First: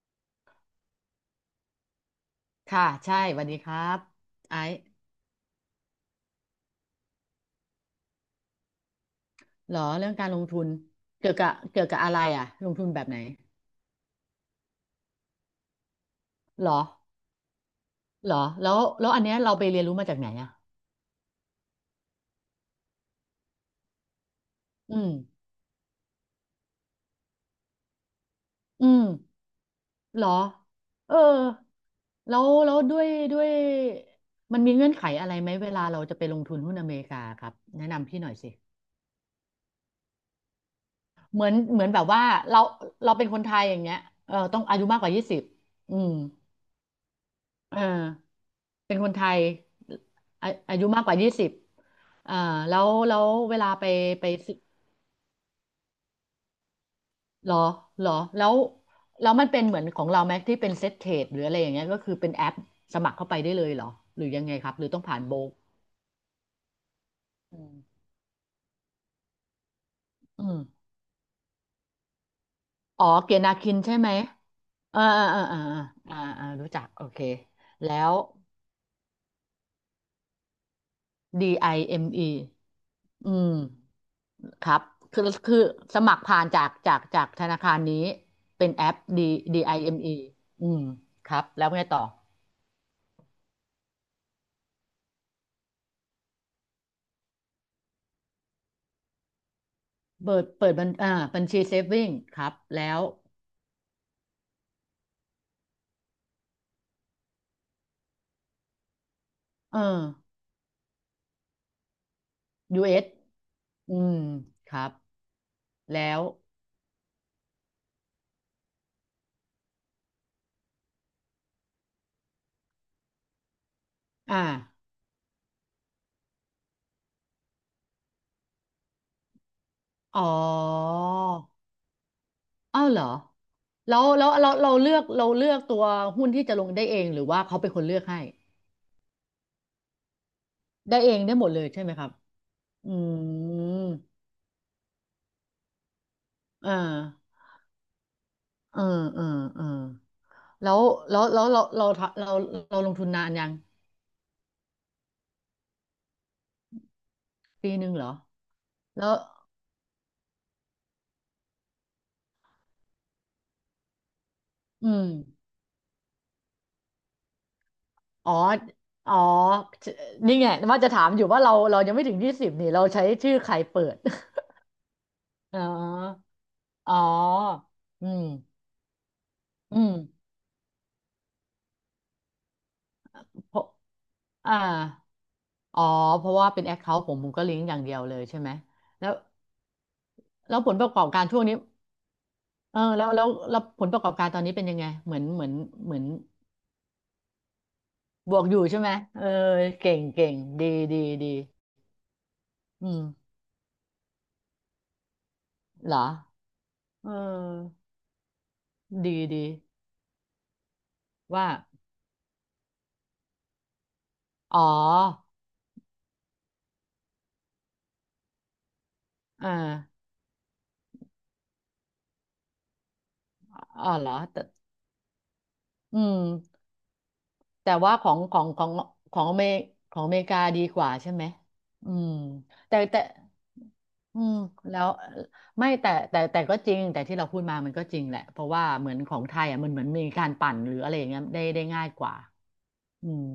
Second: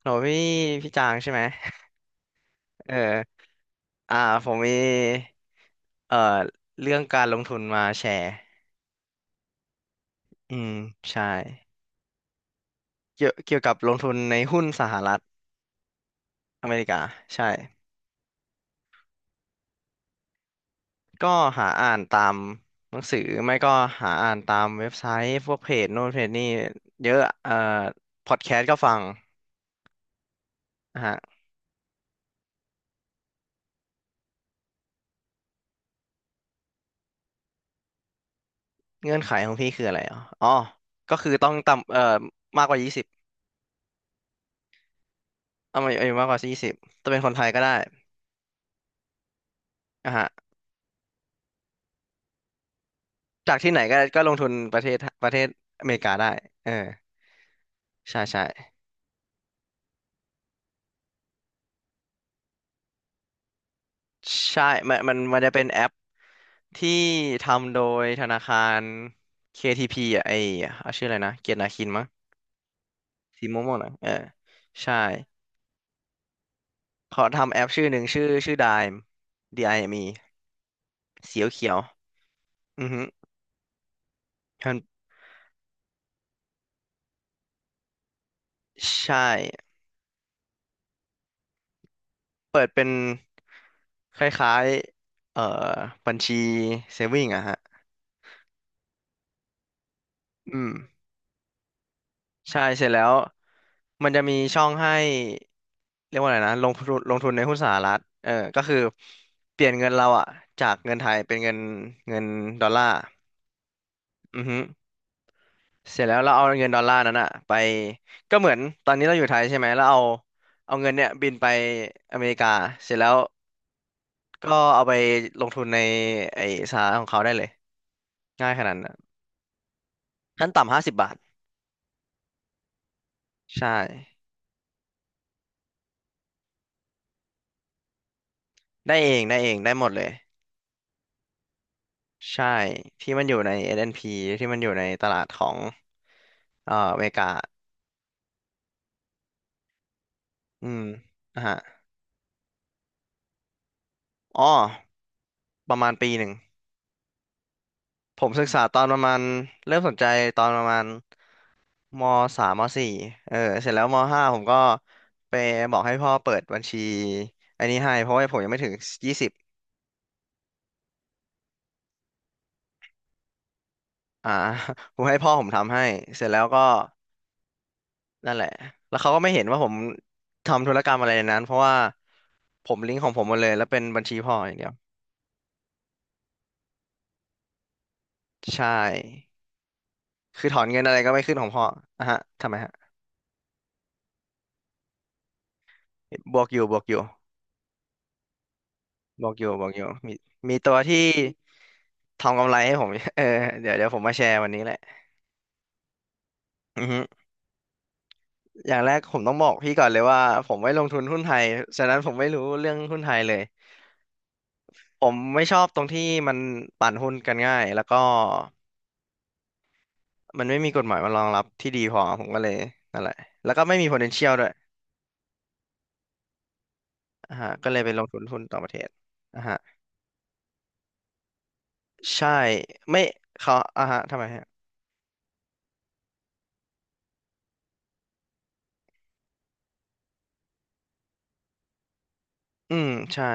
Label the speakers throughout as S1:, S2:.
S1: โหนูพี่พี่จางใช่ไหม
S2: ค่ะ
S1: เอ
S2: ใช่
S1: อ
S2: สวัสดีครับ
S1: อ่าผ
S2: ไอ
S1: มมี
S2: ซ์
S1: เอ่อเรื่องการลงทุนมาแชร์
S2: เหรอเรื่องการลง
S1: อื
S2: ทุน
S1: มใช่
S2: เกี่ยวกับเกี่ยวกับอะไรอ่ะลงทุนแบบไหน
S1: เกี่ยวกับลงทุนในหุ้นสหรัฐ
S2: เห
S1: อ
S2: ร
S1: เม
S2: อ
S1: ริกา ใช่
S2: เหรอแล้วแล้วอันเนี้ยเราไปเรียนรู้มาจากไหนอ่ะ
S1: ก็หาอ่านตามหนังสือ ไม่ก็หาอ่านตามเว็บ
S2: อื
S1: ไซ
S2: ม
S1: ต์พวกเพจโน่นเพจนี่เยอะพอดแคสต์ก็
S2: อื
S1: ฟัง
S2: มเหรอ
S1: นะ
S2: เอ
S1: ฮะ
S2: อแล้วแล้วด้วยด้วยมันมีเงื่อนไขอะไรไหมเวลาเราจะไปลงทุนหุ้นอเมริกาครับแนะนำพี่หน่อยสิ
S1: เงื่อนไขของพี่คืออะไรอ๋ออ๋อก็คือ
S2: เหมื
S1: ต้
S2: อ
S1: อง
S2: นเหมือน
S1: ต่ำ
S2: แบบว่าเรา
S1: มากกว่ายี่สิบ
S2: เราเป็นคนไทยอย่างเงี้ยเออต้องอายุมากกว่ายี่สิบ
S1: เอาไม่
S2: อื
S1: เอ้ย
S2: ม
S1: มากกว่ายี่สิบจะเป็นคนไทยก็ได้
S2: เออ เป็นคนไทย
S1: อ่ะฮะ
S2: อาอายุมากกว่ายี่สิบอ่าแล้วแล้ว
S1: จา
S2: เว
S1: ก
S2: ลา
S1: ที่ไหน
S2: ไป
S1: ก็
S2: ไป
S1: ลงทุน
S2: ซื้อ
S1: ประเทศอเมริกาได้เออ
S2: หรอหรอ
S1: ใช่ใช่
S2: แล้วแล้วมันเป็นเหมือนของเราไหมที่เป็นเซ็ตเทรดหรืออะไรอย่างเงี้ยก็คือเป็นแอปสมัครเข้าไปได้เลยเหรอหรือยังไง
S1: ใช่
S2: ครับหรือ
S1: มัน
S2: ต้อง
S1: มั
S2: ผ่า
S1: น
S2: นโบ
S1: มั
S2: ร
S1: นจะ
S2: ก
S1: เป็นแอปที่
S2: อื
S1: ทำ
S2: ม
S1: โดยธนาคาร KTP อ่ะไอ
S2: อืม
S1: เอาชื่ออะไรนะเกียรตินาคินมั้ง
S2: อ๋อเกียรติ
S1: สี
S2: นา
S1: ม่
S2: คิ
S1: ว
S2: น
S1: งๆนะ
S2: ใช่
S1: เอ
S2: ไหม
S1: อใช่
S2: อ่าอ่าอ่าอาอ่าอ่ารู้จักโอเค
S1: เขาทำแอปชื่อ
S2: แล้
S1: หนึ่ง
S2: ว
S1: ชื่อ Dime D-I-M-E เอ็มอีเขียวเขียว
S2: DIME อเอ็มอี
S1: อือฮึ
S2: อืม ค
S1: มั
S2: รั
S1: น
S2: บคือคือสมัครผ่านจากจากจากธนาคารนี้เป็นแอป
S1: ใช่
S2: D ดี i m e อมอีอืมครับแล้วไงต่อ
S1: เปิดเป็นคล้ายๆบัญชีเซฟวิงอะฮะ
S2: เปิด
S1: อื
S2: เปิ
S1: ม
S2: ดบัญอ่าบัญชีเซฟวิ่งครับ
S1: ใช่เสร็จ
S2: แล้
S1: แล้
S2: ว
S1: วมันจะมีช่องให้เรียกว่าอะไรนะลงทุนในหุ้นสหรัฐเออก็คือเปลี่ยน
S2: เออ
S1: เงินเราอะจากเงินไทยเป็นเงินดอล
S2: ยู
S1: ลา
S2: เอ
S1: ร์
S2: s อืม
S1: อือฮึ
S2: ครับ
S1: เส
S2: แล้
S1: ร็จแล้ว
S2: ว
S1: เราเอาเงินดอลลาร์นั้นอะไปก็เหมือนตอนนี้เราอยู่ไทยใช่ไหมแล้วเอาเงินเนี่ยบินไปอเมริกาเสร็จแล้ว
S2: อ่า
S1: ก็เอาไปลงทุนในไอ้สหรัฐของเขาได้เลยง่ายขนาดนั้น
S2: อ๋
S1: ขั้นต่ำห้าสิบ
S2: อ
S1: บาท
S2: อ้าวเหรอ
S1: ใช่
S2: แล้วแล้วเราเราเลือกเราเลือกตัวหุ้นที่จะลงได้เองหรือว่าเขาเป็นคนเลือกให้
S1: ได้เองได้เองได้หมดเลย
S2: ได้เองได้หมดเลยใช่ไหมครับ
S1: ใช่
S2: อื
S1: ที่มันอยู่ใน
S2: ม
S1: S&P ที่มันอยู่ในตลาดของ
S2: อ่า
S1: อเมริกา
S2: เออเออเออ
S1: อื
S2: แล้ว
S1: ม
S2: แล้ว
S1: นะ
S2: แล้ว
S1: ฮะ
S2: เราเราเราเราลงทุนนานยัง
S1: อ๋อประมาณปีหนึ่ง
S2: ปีหนึ่งเหรอ
S1: ผมศึกษาตอนประ
S2: แล้ว
S1: มาณเริ่มสนใจตอนประมาณมสามมสี่เออเสร็จแล้วมห้าผมก็
S2: อืม
S1: ไปบอกให้พ่อเปิดบัญชีอันนี้ให้เพราะว่า
S2: อ๋อ
S1: ผมยังไม่ถึง
S2: อ๋
S1: ยี่
S2: อ
S1: สิบ
S2: นี่ไงว่าจะถามอยู่ว่าเราเรายังไม่ถึงยี่สิบนี่เราใช้ชื่อใครเปิด
S1: อ่า ผมให้พ่อผม
S2: อ๋
S1: ทำให้เส
S2: อ
S1: ร็จแล้วก็
S2: อ๋ออืม
S1: นั่นแหละแล้วเขาก็ไม่เห็นว่าผม
S2: อืม
S1: ทำธุรกรรมอะไรในนั้นเพราะว่าผมลิงก์ของผมหมดเลย
S2: เพ
S1: แล้
S2: ราะ
S1: วเป็นบัญชีพ่ออ
S2: อ่า
S1: ย่างเดียว
S2: อ๋อเพราะว่าเป็นแอคเคาท์ผมผมก็ลิงก์อย่างเดียวเลยใช่ไหม
S1: ใช่
S2: แล้ว
S1: คือถ
S2: แล้
S1: อ
S2: ว
S1: น
S2: ผล
S1: เงิ
S2: ป
S1: น
S2: ระ
S1: อะไร
S2: กอบ
S1: ก็ไม่
S2: การ
S1: ขึ้น
S2: ช่ว
S1: ข
S2: ง
S1: อง
S2: นี้
S1: พ่ออ่ะฮะทำไมฮะ
S2: เออแล้วแล้วแล้วผลประกอบการตอนนี้เป็นยังไงเหมือนเหมือนเหมือน
S1: บวกอยู่บวกอยู่
S2: บวกอยู่ใช่ไหมเอ
S1: บ
S2: อ
S1: วกอยู่บวกอยู่
S2: เก่ง
S1: มี
S2: เก่ง
S1: มี
S2: ดี
S1: ตัว
S2: ดี
S1: ที่
S2: ดี
S1: ทำกำไรให้ผ
S2: อื
S1: ม
S2: ม
S1: เออเดี๋ยวเดี๋ยวผมมาแชร์วันนี้แหละ
S2: เหรอ
S1: อือฮึ
S2: เออ
S1: อย่างแรกผ
S2: ดี
S1: มต้องบ
S2: ดี
S1: อกพี่ก่อนเลยว่าผมไม่ลงทุนหุ้นไทย
S2: ว่า
S1: ฉะนั้นผมไม่รู้เรื่องหุ้นไทยเลย
S2: อ๋อ
S1: ผมไม่ชอบตรงที่มันปั่นหุ้นกันง่ายแล้วก็
S2: อ่า
S1: มันไม่มีกฎหมายมารองรับที่ดีพอผมก็เลยนั่นแหละแล้วก็ไม่
S2: อ๋
S1: มี
S2: อเหรอ
S1: potential
S2: แต่
S1: ด้วย
S2: อืม
S1: อ่าฮะก็
S2: แต่
S1: เลยไป
S2: ว่า
S1: ล
S2: ข
S1: ง
S2: อ
S1: ทุ
S2: ง
S1: น
S2: ข
S1: หุ้
S2: อ
S1: น
S2: ง
S1: ต่าง
S2: ขอ
S1: ป
S2: ง
S1: ระเทศ
S2: ของอ
S1: อ่า
S2: เม
S1: ฮะ
S2: ริของอเมริกาดีกว่าใช่ไหมอืม
S1: ใช่
S2: แต่แต่
S1: ไม่เขาอ่าฮะทำ
S2: อื
S1: ไม
S2: ม
S1: ฮะ
S2: แล้วไม่แต่แต่แต่ก็จริง แต่ที่เราพูดมามันก็จริงแหละ เพราะว่าเหมือนของไทยอ่ะมันเหมือนมีการปั่นหรืออะไรอย่างเงี้ยได้ได้ง่ายกว่า
S1: อืม
S2: อื
S1: ใช่
S2: ม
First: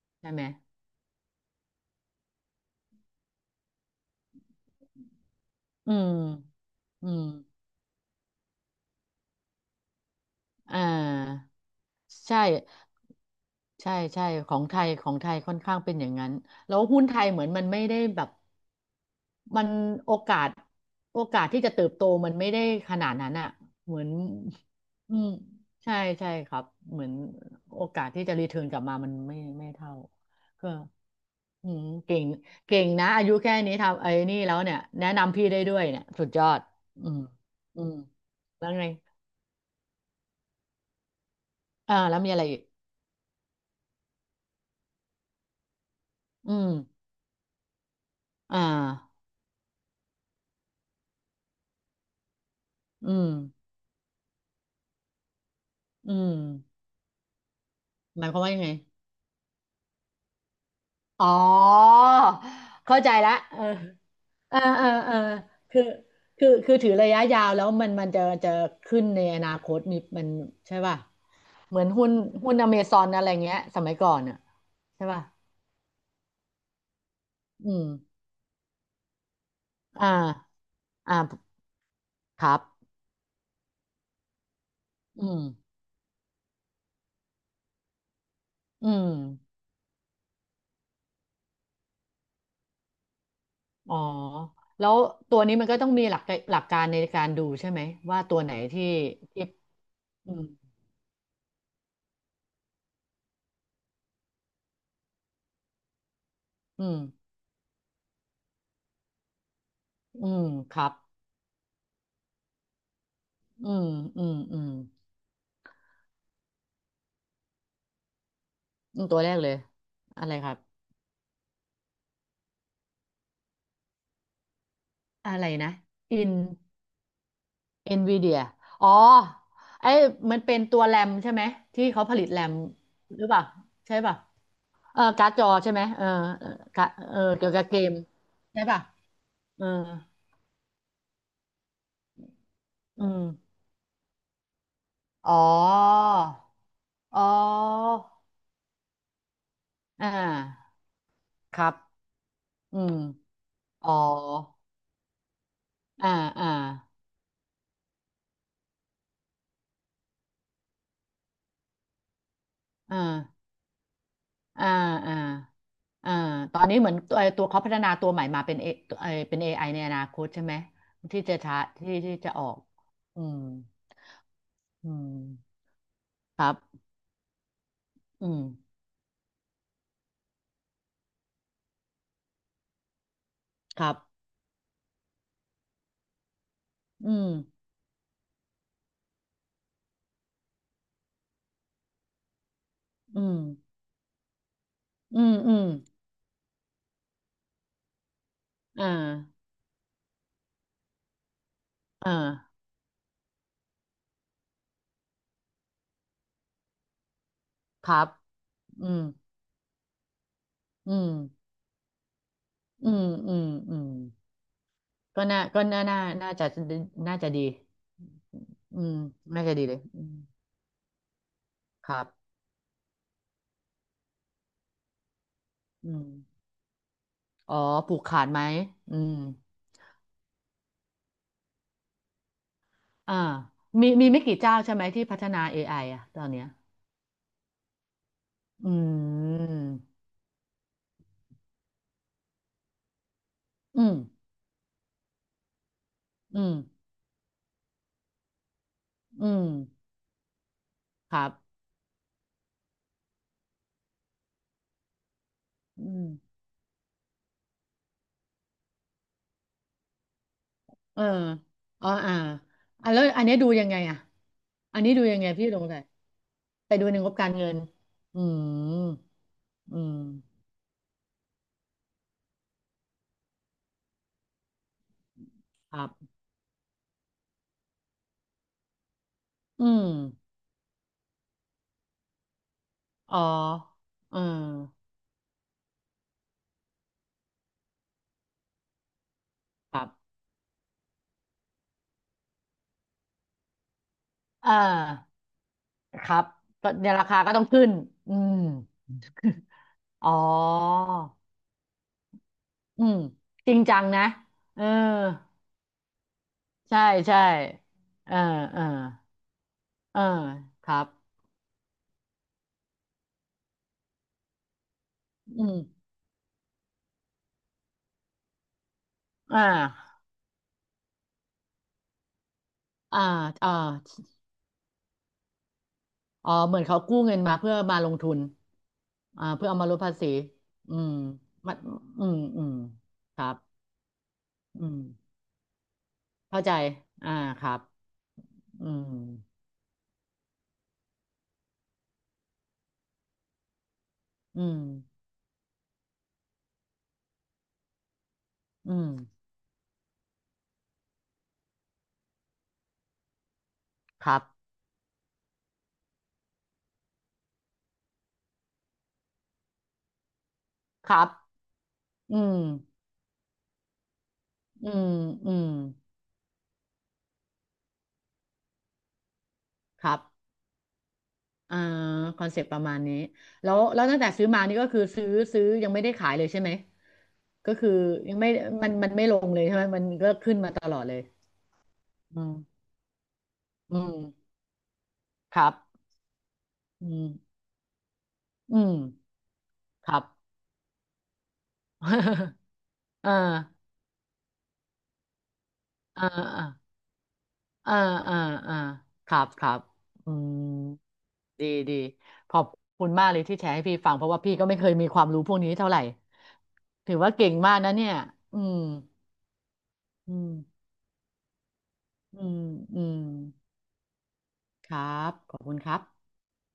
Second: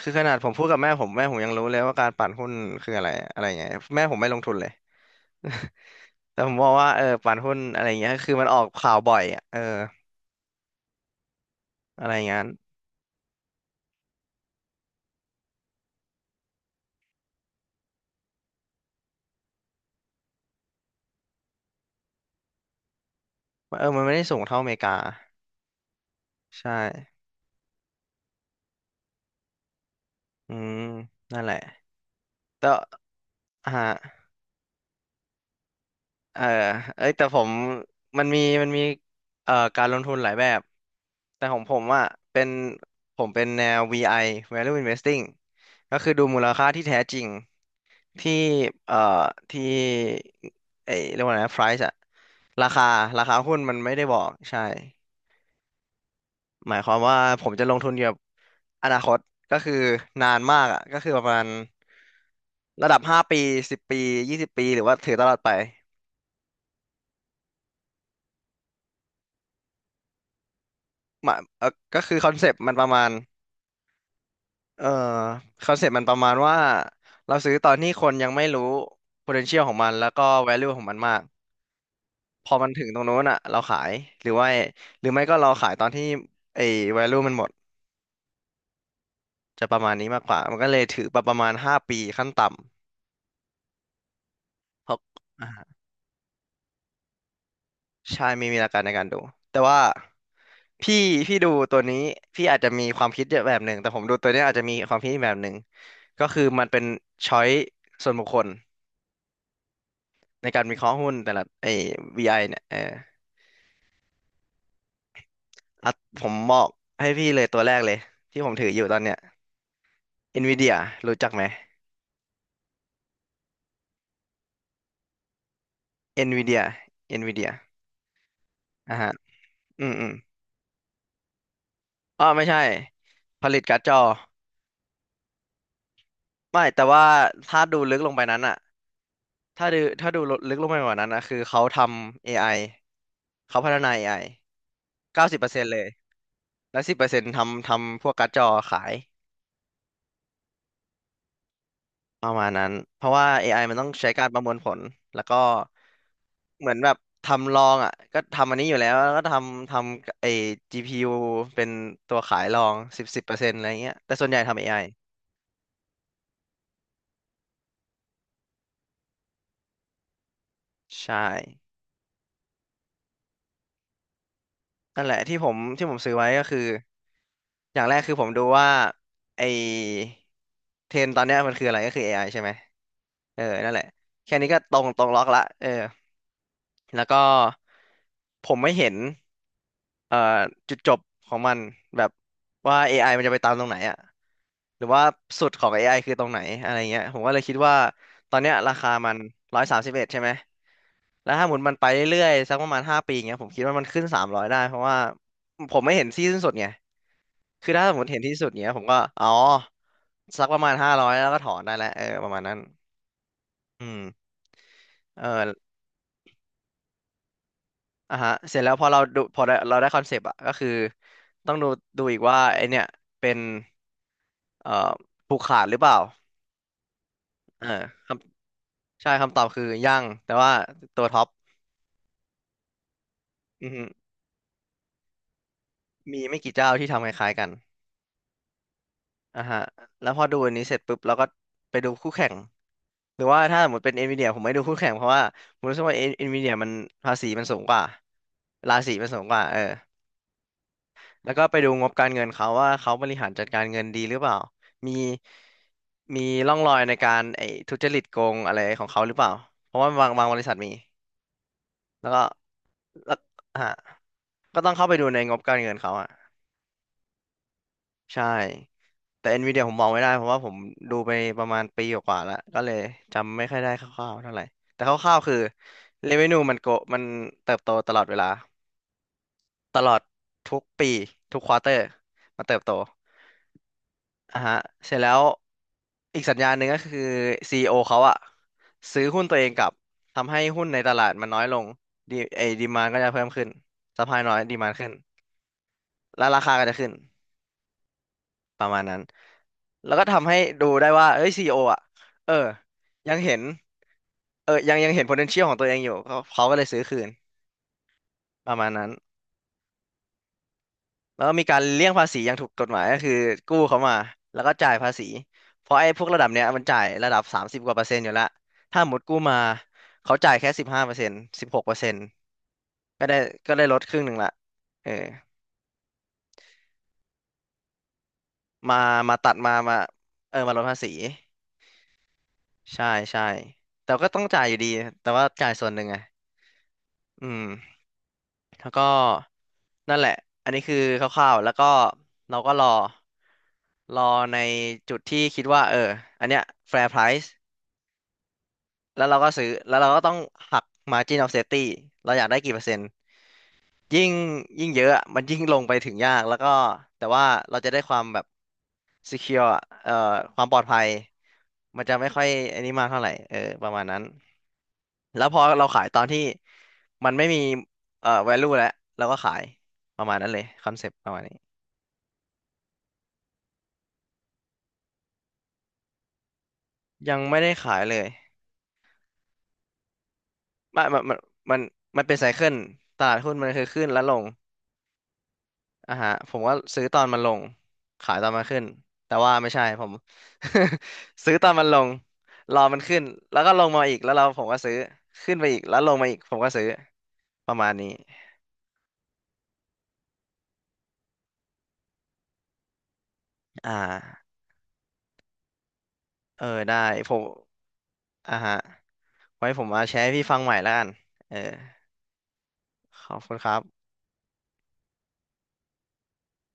S1: คือข
S2: ใช่
S1: นาด
S2: ไหม
S1: ผมพูดกับแม่ผมแม่ผมยังรู้เลยว่าการปั่นหุ้นคืออะไรอะไรเงี้ยแม่ผมไม่ลงทุนเลย
S2: อืม
S1: แต่ผมบอกว่าเออ
S2: อืม
S1: ปั่นหุ้นอะไรเงี้ยคือมันออกข่าวบ่อยอ่ะเออ
S2: อ่า
S1: อะไรเงี้
S2: ใช่
S1: ย
S2: ใช่ใช่ของไทยของไทยค่อนข้างเป็นอย่างนั้นแล้วหุ้นไทยเหมือนมันไม่ได้แบบมันโอกาสโอกาสที่จะเติบโตมันไม่ได้ขนาดนั้นอ่ะ
S1: เออ
S2: เหมื
S1: มัน
S2: อน
S1: ไม่ได้สูงเท่าอเมริกา
S2: อืมใช่ใช่ครั
S1: ใช
S2: บเหมือน
S1: ่
S2: โอกาสที่จะรีเทิร์นกลับมามันไม่ไม่เท่า
S1: อื
S2: ก็
S1: มนั่นแหละ
S2: อืมเก่ง
S1: แต่
S2: เก่งนะอายุแค่
S1: อ่า
S2: นี้ทำไอ้นี่แล้วเนี่ยแนะนำพี่ได้ด้วยเนี่ยสุด
S1: เอ
S2: ย
S1: อ
S2: อด
S1: เอ้
S2: อื
S1: ย
S2: ม
S1: แต่ผม
S2: อืม
S1: มันมี
S2: แล้
S1: มั
S2: ว
S1: นมี
S2: ไง
S1: การลงทุนหลายแบบแต่ของผม
S2: อ่า
S1: อ่ะ
S2: แล้วมีอะ
S1: เป็
S2: ไร
S1: น
S2: อีก
S1: ผมเป็นแนว VI Value Investing ก็คือดูมูล
S2: อื
S1: ค่า
S2: ม
S1: ที่แท้จริงที่
S2: อ่า
S1: เอ่อที่เอ้ยเรียกว่าไงนะ price อะราคา
S2: อื
S1: รา
S2: ม
S1: คาหุ้นมันไม่ได้บอกใช่
S2: อืม
S1: หมายความว่าผมจะลงทุนเกี่ยวกับ
S2: หมายความว่ายังไง
S1: อนาคตก็คือนานมากอ่ะก็คือป
S2: อ๋
S1: ระ
S2: อ
S1: มาณระดั
S2: เข้า
S1: บ
S2: ใจ
S1: ห้า
S2: ละ
S1: ปี
S2: เออ
S1: สิบปียี่สิบ
S2: เออ
S1: ปีหรื
S2: เอ
S1: อ
S2: อ
S1: ว่าถื
S2: เออ
S1: อตลอดไป
S2: คือคือคือถือระยะยาวแล้วมันมันจะจะขึ้นในอนาคตมีมันใช่ป่ะ
S1: มาเออ
S2: เหมือน
S1: ก็
S2: หุ้น
S1: คือคอนเซ
S2: หุ้
S1: ป
S2: น
S1: ต์
S2: อ
S1: มัน
S2: เม
S1: ประ
S2: ซอ
S1: มา
S2: น
S1: ณ
S2: อะไรเงี้ยสมัยก่อนอ่ะ
S1: เอ่อ
S2: ใช่ป่ะ
S1: คอนเซปต์มันประมาณว่าเราซื้อต
S2: อื
S1: อน
S2: ม
S1: ที่คนยังไม่รู้ potential ของมันแล้
S2: อ่า
S1: วก็ value ของมันมา
S2: อ่า
S1: ก
S2: ค
S1: พอ
S2: รับ
S1: มันถึงตรงนู้นอ่ะเราขายหรือว่าหรือไม่
S2: อื
S1: ก็
S2: ม
S1: เราขายตอนที่ไอ้ value มันหมด
S2: อืม
S1: จะประมาณนี้มากกว่ามันก็เลยถือไปประมาณห้าปีขั้นต่
S2: อ๋อ
S1: ำ
S2: แล้
S1: เพ
S2: ว
S1: ราะ
S2: ตัว
S1: อ่า
S2: นี้มันก็ต้องมีหลักหลักการในการดูใช่ไหมว่า
S1: ใช่
S2: ตัว
S1: ไมี
S2: ไหน
S1: มีหลักการ
S2: ที่
S1: ในการดู
S2: ที่
S1: แต่ว่า
S2: อืม
S1: พี่พี่ดูตัวนี้พี่อาจจะมีความคิดแบบหนึ่งแต่ผมดูตัวเนี้ยอาจจะมีความคิดอีกแบบหนึ่งก็คือมันเป็
S2: อื
S1: น
S2: ม
S1: ช้อยส่วนบุคคล
S2: อืม
S1: ในการ
S2: ค
S1: วิเค
S2: รั
S1: ราะ
S2: บ
S1: ห์หุ้นแต่ละไอ้ VI เนี่ยเออ
S2: อืมอืมอืม
S1: อ่ะผมบอกให้พี่เลยตัวแรกเลยที่ผมถืออยู่ตอ
S2: อื
S1: น
S2: ม
S1: เนี้ย
S2: ตัวแรกเลยอะไรครับ
S1: NVIDIA รู้จักไหม
S2: อะไรนะอิน
S1: NVIDIA NVIDIA
S2: เอ็นวีเดียอ๋อ
S1: อ่าฮะอื
S2: ไอ้
S1: มอืม
S2: มันเป็นตัวแรมใช่ไหมที่เขาผ
S1: อ๋
S2: ลิ
S1: อ
S2: ตแร
S1: ไม่
S2: ม
S1: ใช่
S2: หรือเป
S1: ผ
S2: ล่า
S1: ลิตการ์ดจ
S2: ใช่
S1: อ
S2: ป่ะเออการ์ดจอใช่ไหมเออเออ
S1: ไม่
S2: ก
S1: แต่
S2: ร
S1: ว่า
S2: เออเกี่ยว
S1: ถ้า
S2: กับเก
S1: ดู
S2: ม
S1: ลึกลงไปนั้นอะ
S2: ใช่ป่ะเออ
S1: ถ้าดูลึกลงไปกว่านั้นอะคือเขาทำ AI
S2: อืม
S1: เขาพัฒนา AI เก้าสิบ
S2: อ๋อ
S1: เปอร์เซ็นต์เลยและสิบเปอร์เซ็
S2: อ๋อ
S1: นต์ทำพวกการ์ดจอขาย
S2: อ่าครับ
S1: ประมาณนั้น
S2: อืม
S1: เพราะว่า AI มันต้อ
S2: อ๋
S1: ง
S2: อ
S1: ใช้การประมวลผล แล้วก็
S2: อ่าอ่า
S1: เหมือนแบบทำลองอ่ะก็ทำอันนี้อยู่แล้วแล้วก็ทำไอ้ GPU เป็นตัวขายลอง
S2: อ่
S1: สิบเปอร์เซ็
S2: า
S1: นต์อะไรเงี้ยแต่ส่วนใหญ่ทำ
S2: อ่า
S1: AI
S2: อ่าอ่าตอนนี้เหมือนตัวไอ้ตัวเขาพัฒนาตัวใหม่มาเป็นเอไอเป็น AI ในอนาคตใช่ไหม
S1: ใช่
S2: ที่จะช้าที่ที่จะออกอืมอื
S1: นั่นแห
S2: ม
S1: ละที่ผมซื้อไว้
S2: ค
S1: ก็
S2: รั
S1: คือ
S2: บ
S1: อย่างแรกคือผ
S2: อื
S1: ม
S2: ม
S1: ดูว่าไอเทรนด์ตอนเนี้ยมันคืออะไรก็คือ AI ใช่ไหมเออนั่นแห
S2: ค
S1: ละ
S2: รับ
S1: แค่นี้ก็ตรงล็อกละเออแล้ว
S2: อื
S1: ก็
S2: ม
S1: ผมไม่เห็นเอ่อจุดจบของมันแบบว่า AI
S2: อื
S1: มันจะ
S2: ม
S1: ไปตามตรงไหนอะหรือว่า
S2: อืม
S1: สุด
S2: อื
S1: ข
S2: ม
S1: อง AI คือตรงไหนอะไรเงี้ยผมก็เลยคิดว่าตอนเนี้ยราคา
S2: อ่า
S1: มัน131ใช่ไหม แล้วถ้าหมุนมันไป
S2: อ่
S1: เรื่อยๆสัก
S2: า
S1: ประมาณ5 ปีเงี้ยผมคิดว่ามันขึ้น300ได้เพราะว่าผมไม่เห็นที่สิ้นสุดไงคือถ้า
S2: ค
S1: สม
S2: รั
S1: ม
S2: บ
S1: ติเห็นที่สุดเงี้ยผม
S2: อื
S1: ก็
S2: ม
S1: อ๋อสักประมาณห้า
S2: อื
S1: ร้
S2: ม
S1: อยแล้วก็ถอนได้แล้วเออประมาณนั้น
S2: อืมอืมอืม
S1: อืม
S2: ก็
S1: เอ
S2: น่า
S1: อ
S2: ก็น่าน่าน่าจะน่าจะดี
S1: อ่ะฮะเสร็จแล้ว
S2: อื
S1: พอ
S2: ม
S1: เราดูพอ
S2: น่า
S1: ได้
S2: จะดีเล
S1: เรา
S2: ย
S1: ได้ค
S2: อื
S1: อนเซ
S2: ม
S1: ปต์อะก็คือต้องดู
S2: ครั
S1: ดูอีก
S2: บ
S1: ว่าไอเนี่ยเป็นเอ่อผูกขาดหรือเป
S2: อื
S1: ล่า
S2: มอ๋อ
S1: เออ
S2: ผูก
S1: ค
S2: ขาดไหมอื
S1: ำใช่
S2: ม
S1: คำตอบคือยังแต่ว่าตัวท็อป
S2: อ่า
S1: อือฮึ
S2: มีมีไม่กี่เจ้าใช่ไหมที่พัฒนา AI อไออ่ะต
S1: มี
S2: อน
S1: ไม่
S2: เนี้ย
S1: กี่เจ้าที่ทำคล้ายๆกัน
S2: อื
S1: อ่ะฮะ
S2: ม
S1: แล้วพอดูอันนี้เสร็จปุ๊บเราก็ไปดูคู่แข่งหรือว่าถ้าสมม
S2: อื
S1: ติเป็
S2: ม
S1: นเอ็นวีเดียผมไม่ดูคู่แข่งเพราะว่าผมรู้สึกว่าเอ็นวี
S2: อื
S1: เดี
S2: ม
S1: ยมันภาษีมันสูงกว่าราษีมันสู
S2: อื
S1: งกว่า
S2: ม
S1: เออ
S2: ครั
S1: แล้วก็ไป
S2: บ
S1: ดูงบการเงินเขาว่าเขาบริหารจัดการเงินดีหรือเปล่ามี
S2: อืม
S1: มีร่องรอยในการไอ้ทุจริตโกงอะไรของเขาหรือเปล่าเพราะว่าบางบริษัทมี
S2: เอออ๋อ
S1: แล้ว
S2: อ่า
S1: ก็
S2: อ่ะแล้ว
S1: แล้ว
S2: อันเนี้ยดูยั
S1: ฮะ
S2: งไงอ่ะ
S1: ก็ต้อง
S2: อัน
S1: เข้า
S2: นี้
S1: ไป
S2: ดู
S1: ดู
S2: ยั
S1: ใน
S2: งไง
S1: งบ
S2: พี่
S1: กา
S2: ล
S1: ร
S2: ง
S1: เงิ
S2: เล
S1: น
S2: ย
S1: เขาอ่ะ
S2: ไปดูในงบการเงินอื
S1: ใช่
S2: ม
S1: แต่ Nvidia ผมม
S2: อื
S1: อง
S2: ม
S1: ไม่ได้เพราะว่าผมดูไปประมาณปีกว่าๆแล้วก็เลยจำไม่ค่อยได้คร่าวๆเท่าไหร่แต่คร่าวๆคือ
S2: ครับ
S1: revenue มันเติบโตตลอดเวลา
S2: อื
S1: ตล
S2: ม
S1: อดทุกปีทุกควอเตอร์มันเติบโต
S2: อ๋อเออ
S1: อ่ะฮะเสร็จแล้วอีกสัญญาณหนึ่งก็คือ CEO เขาอะซื้อหุ้นตัวเองกลับ
S2: ครับ
S1: ทำให้หุ้นในตลาดมันน้อยลงดีไอ้ดีมานก็จะเพิ่มขึ้นสปายน้อย
S2: เออ
S1: ดีมานขึ้น
S2: ครั
S1: แล้
S2: บ
S1: วราคาก็
S2: ก็
S1: จะขึ้
S2: เนี่
S1: น
S2: ยราคาก็ต้องขึ้นอืม
S1: ประมาณนั้น แล้ว ก็
S2: อ๋อ
S1: ทำให้ดูได้ว่าเอ้ยซีอีโออ่ะเออ
S2: อืม
S1: ยังเห็น
S2: จริงจังนะ
S1: เอ
S2: เออ
S1: ยังเห็น potential ของตัวเองอยู่เขาก็เลยซื้
S2: ใช่
S1: อคืน
S2: ใช่เออ
S1: ประ
S2: เออ
S1: มาณนั้น
S2: เออครับ
S1: แล้วก็มีการเลี่ยงภาษีอย่างถูกกฎหมายก็คือกู้เขามาแล้วก็จ่ายภาษี
S2: อืม
S1: เพราะไอ้พวกระดับเนี้ยมันจ่ายระดับ30 กว่า%อยู่แล้วถ้าหมดกู้มา
S2: อ่า
S1: เขาจ่ายแค่15%16%
S2: อ่า
S1: ก็ได้
S2: อ่า
S1: ก็ได้ลดครึ่งหนึ่งละเออ
S2: อ๋อเหมือนเขากู้เงินมาเพื่อมาลงทุน
S1: มา
S2: อ่าเพื่อ
S1: มา
S2: เอามาล
S1: มา
S2: ดภาษี
S1: เออมาลด
S2: อื
S1: ภาษี
S2: มมันอืมอืม
S1: ใช่
S2: ค
S1: ใช่
S2: รับ
S1: แต่ก็ต้องจ่ายอยู่
S2: อื
S1: ดี
S2: ม
S1: แต่ว่าจ่ายส่วนหนึ่งไง
S2: เข้าใจอ่า
S1: อื
S2: ครับ
S1: ม แล้ว
S2: อื
S1: ก็
S2: ม
S1: นั่นแหละ อันนี้คือคร่าวๆแล้วก็เราก็รอใน
S2: อืม
S1: จุดที่คิดว่าเอออันเนี้ย fair price
S2: อืม
S1: แล้วเราก็ซื้อแล้วเราก็ต้องหัก margin of safety เราอยากได้กี่เปอร์เซ็นต์ ยิ่
S2: ค
S1: ง
S2: รับ
S1: ยิ่งเยอะอะมันยิ่งลงไปถึงยาก แล้วก็แต่ว่าเราจะได้ความแบบ secure อเอ่อความปลอดภัย
S2: ครับ
S1: มันจะไม่
S2: อื
S1: ค่อย
S2: ม
S1: อันนี้มากเท่าไหร่เออประมาณนั้น
S2: อืม
S1: แล้ว
S2: อื
S1: พอ
S2: ม
S1: เราขายตอนที่มันไม่มีvalue แล้วเราก็ขาย
S2: ครั
S1: ป
S2: บ
S1: ระมาณนั้นเลยคอนเซปต์ประมาณนี้
S2: อ่าคอนเซปต์ประมาณนี้แล้วแล้วตั้งแต่ซื้อมานี่ก็คือซื้อซื้อยังไม่ได้ขายเลยใช่ไหม
S1: ยังไม่ได้
S2: ก็คือ
S1: ขายเลย
S2: ยังไม่มันมันไม่ลงเลยใช่ไหมมันก็ขึ้นมาตลอ
S1: มั
S2: ด
S1: น
S2: เล
S1: มั
S2: ย
S1: นมันมันมันเป็น
S2: อื
S1: ไซเคิล
S2: ม
S1: ตลาดหุ้นมันคือ
S2: อื
S1: ขึ้น
S2: ม
S1: และลง
S2: ครับ
S1: อ่ะฮะผมก็ซื้
S2: อื
S1: อตอ
S2: ม
S1: นมันลงขายตอนมัน
S2: อื
S1: ขึ้น
S2: ม
S1: แต่ว่าไม่ใช่ผ
S2: ค
S1: ม
S2: รับ
S1: ซื้อตอนมันลง รอมันขึ้น
S2: อ่า
S1: แล้วก็ลงมาอีกแล้วเราผมก็ซื้อขึ้นไปอีกแล้วลง
S2: อ่า
S1: มาอีกผม
S2: อ่า
S1: ก็ซื้อ ประมาณ
S2: อ่า
S1: นี้
S2: อ่าครับครับอืมดีดีขอบคุณมากเลยที่แชร์ให้
S1: อ่
S2: พี่ฟังเพราะว่า
S1: า
S2: พี่ก็ไม่เคยมีความรู้พวกนี้เท่าไหร่
S1: เออได้
S2: ถือ
S1: ผ
S2: ว่า
S1: ม
S2: เก่งมากนะเนี่ย
S1: อ่า
S2: อื
S1: ฮะ
S2: ม
S1: ไว้ผมมาแชร์
S2: อื
S1: ให้พี่ฟังใหม่
S2: ม
S1: แล้วกันเออ
S2: อืมอืม
S1: ขอบคุณครับ
S2: ครับ ขอบคุณครับ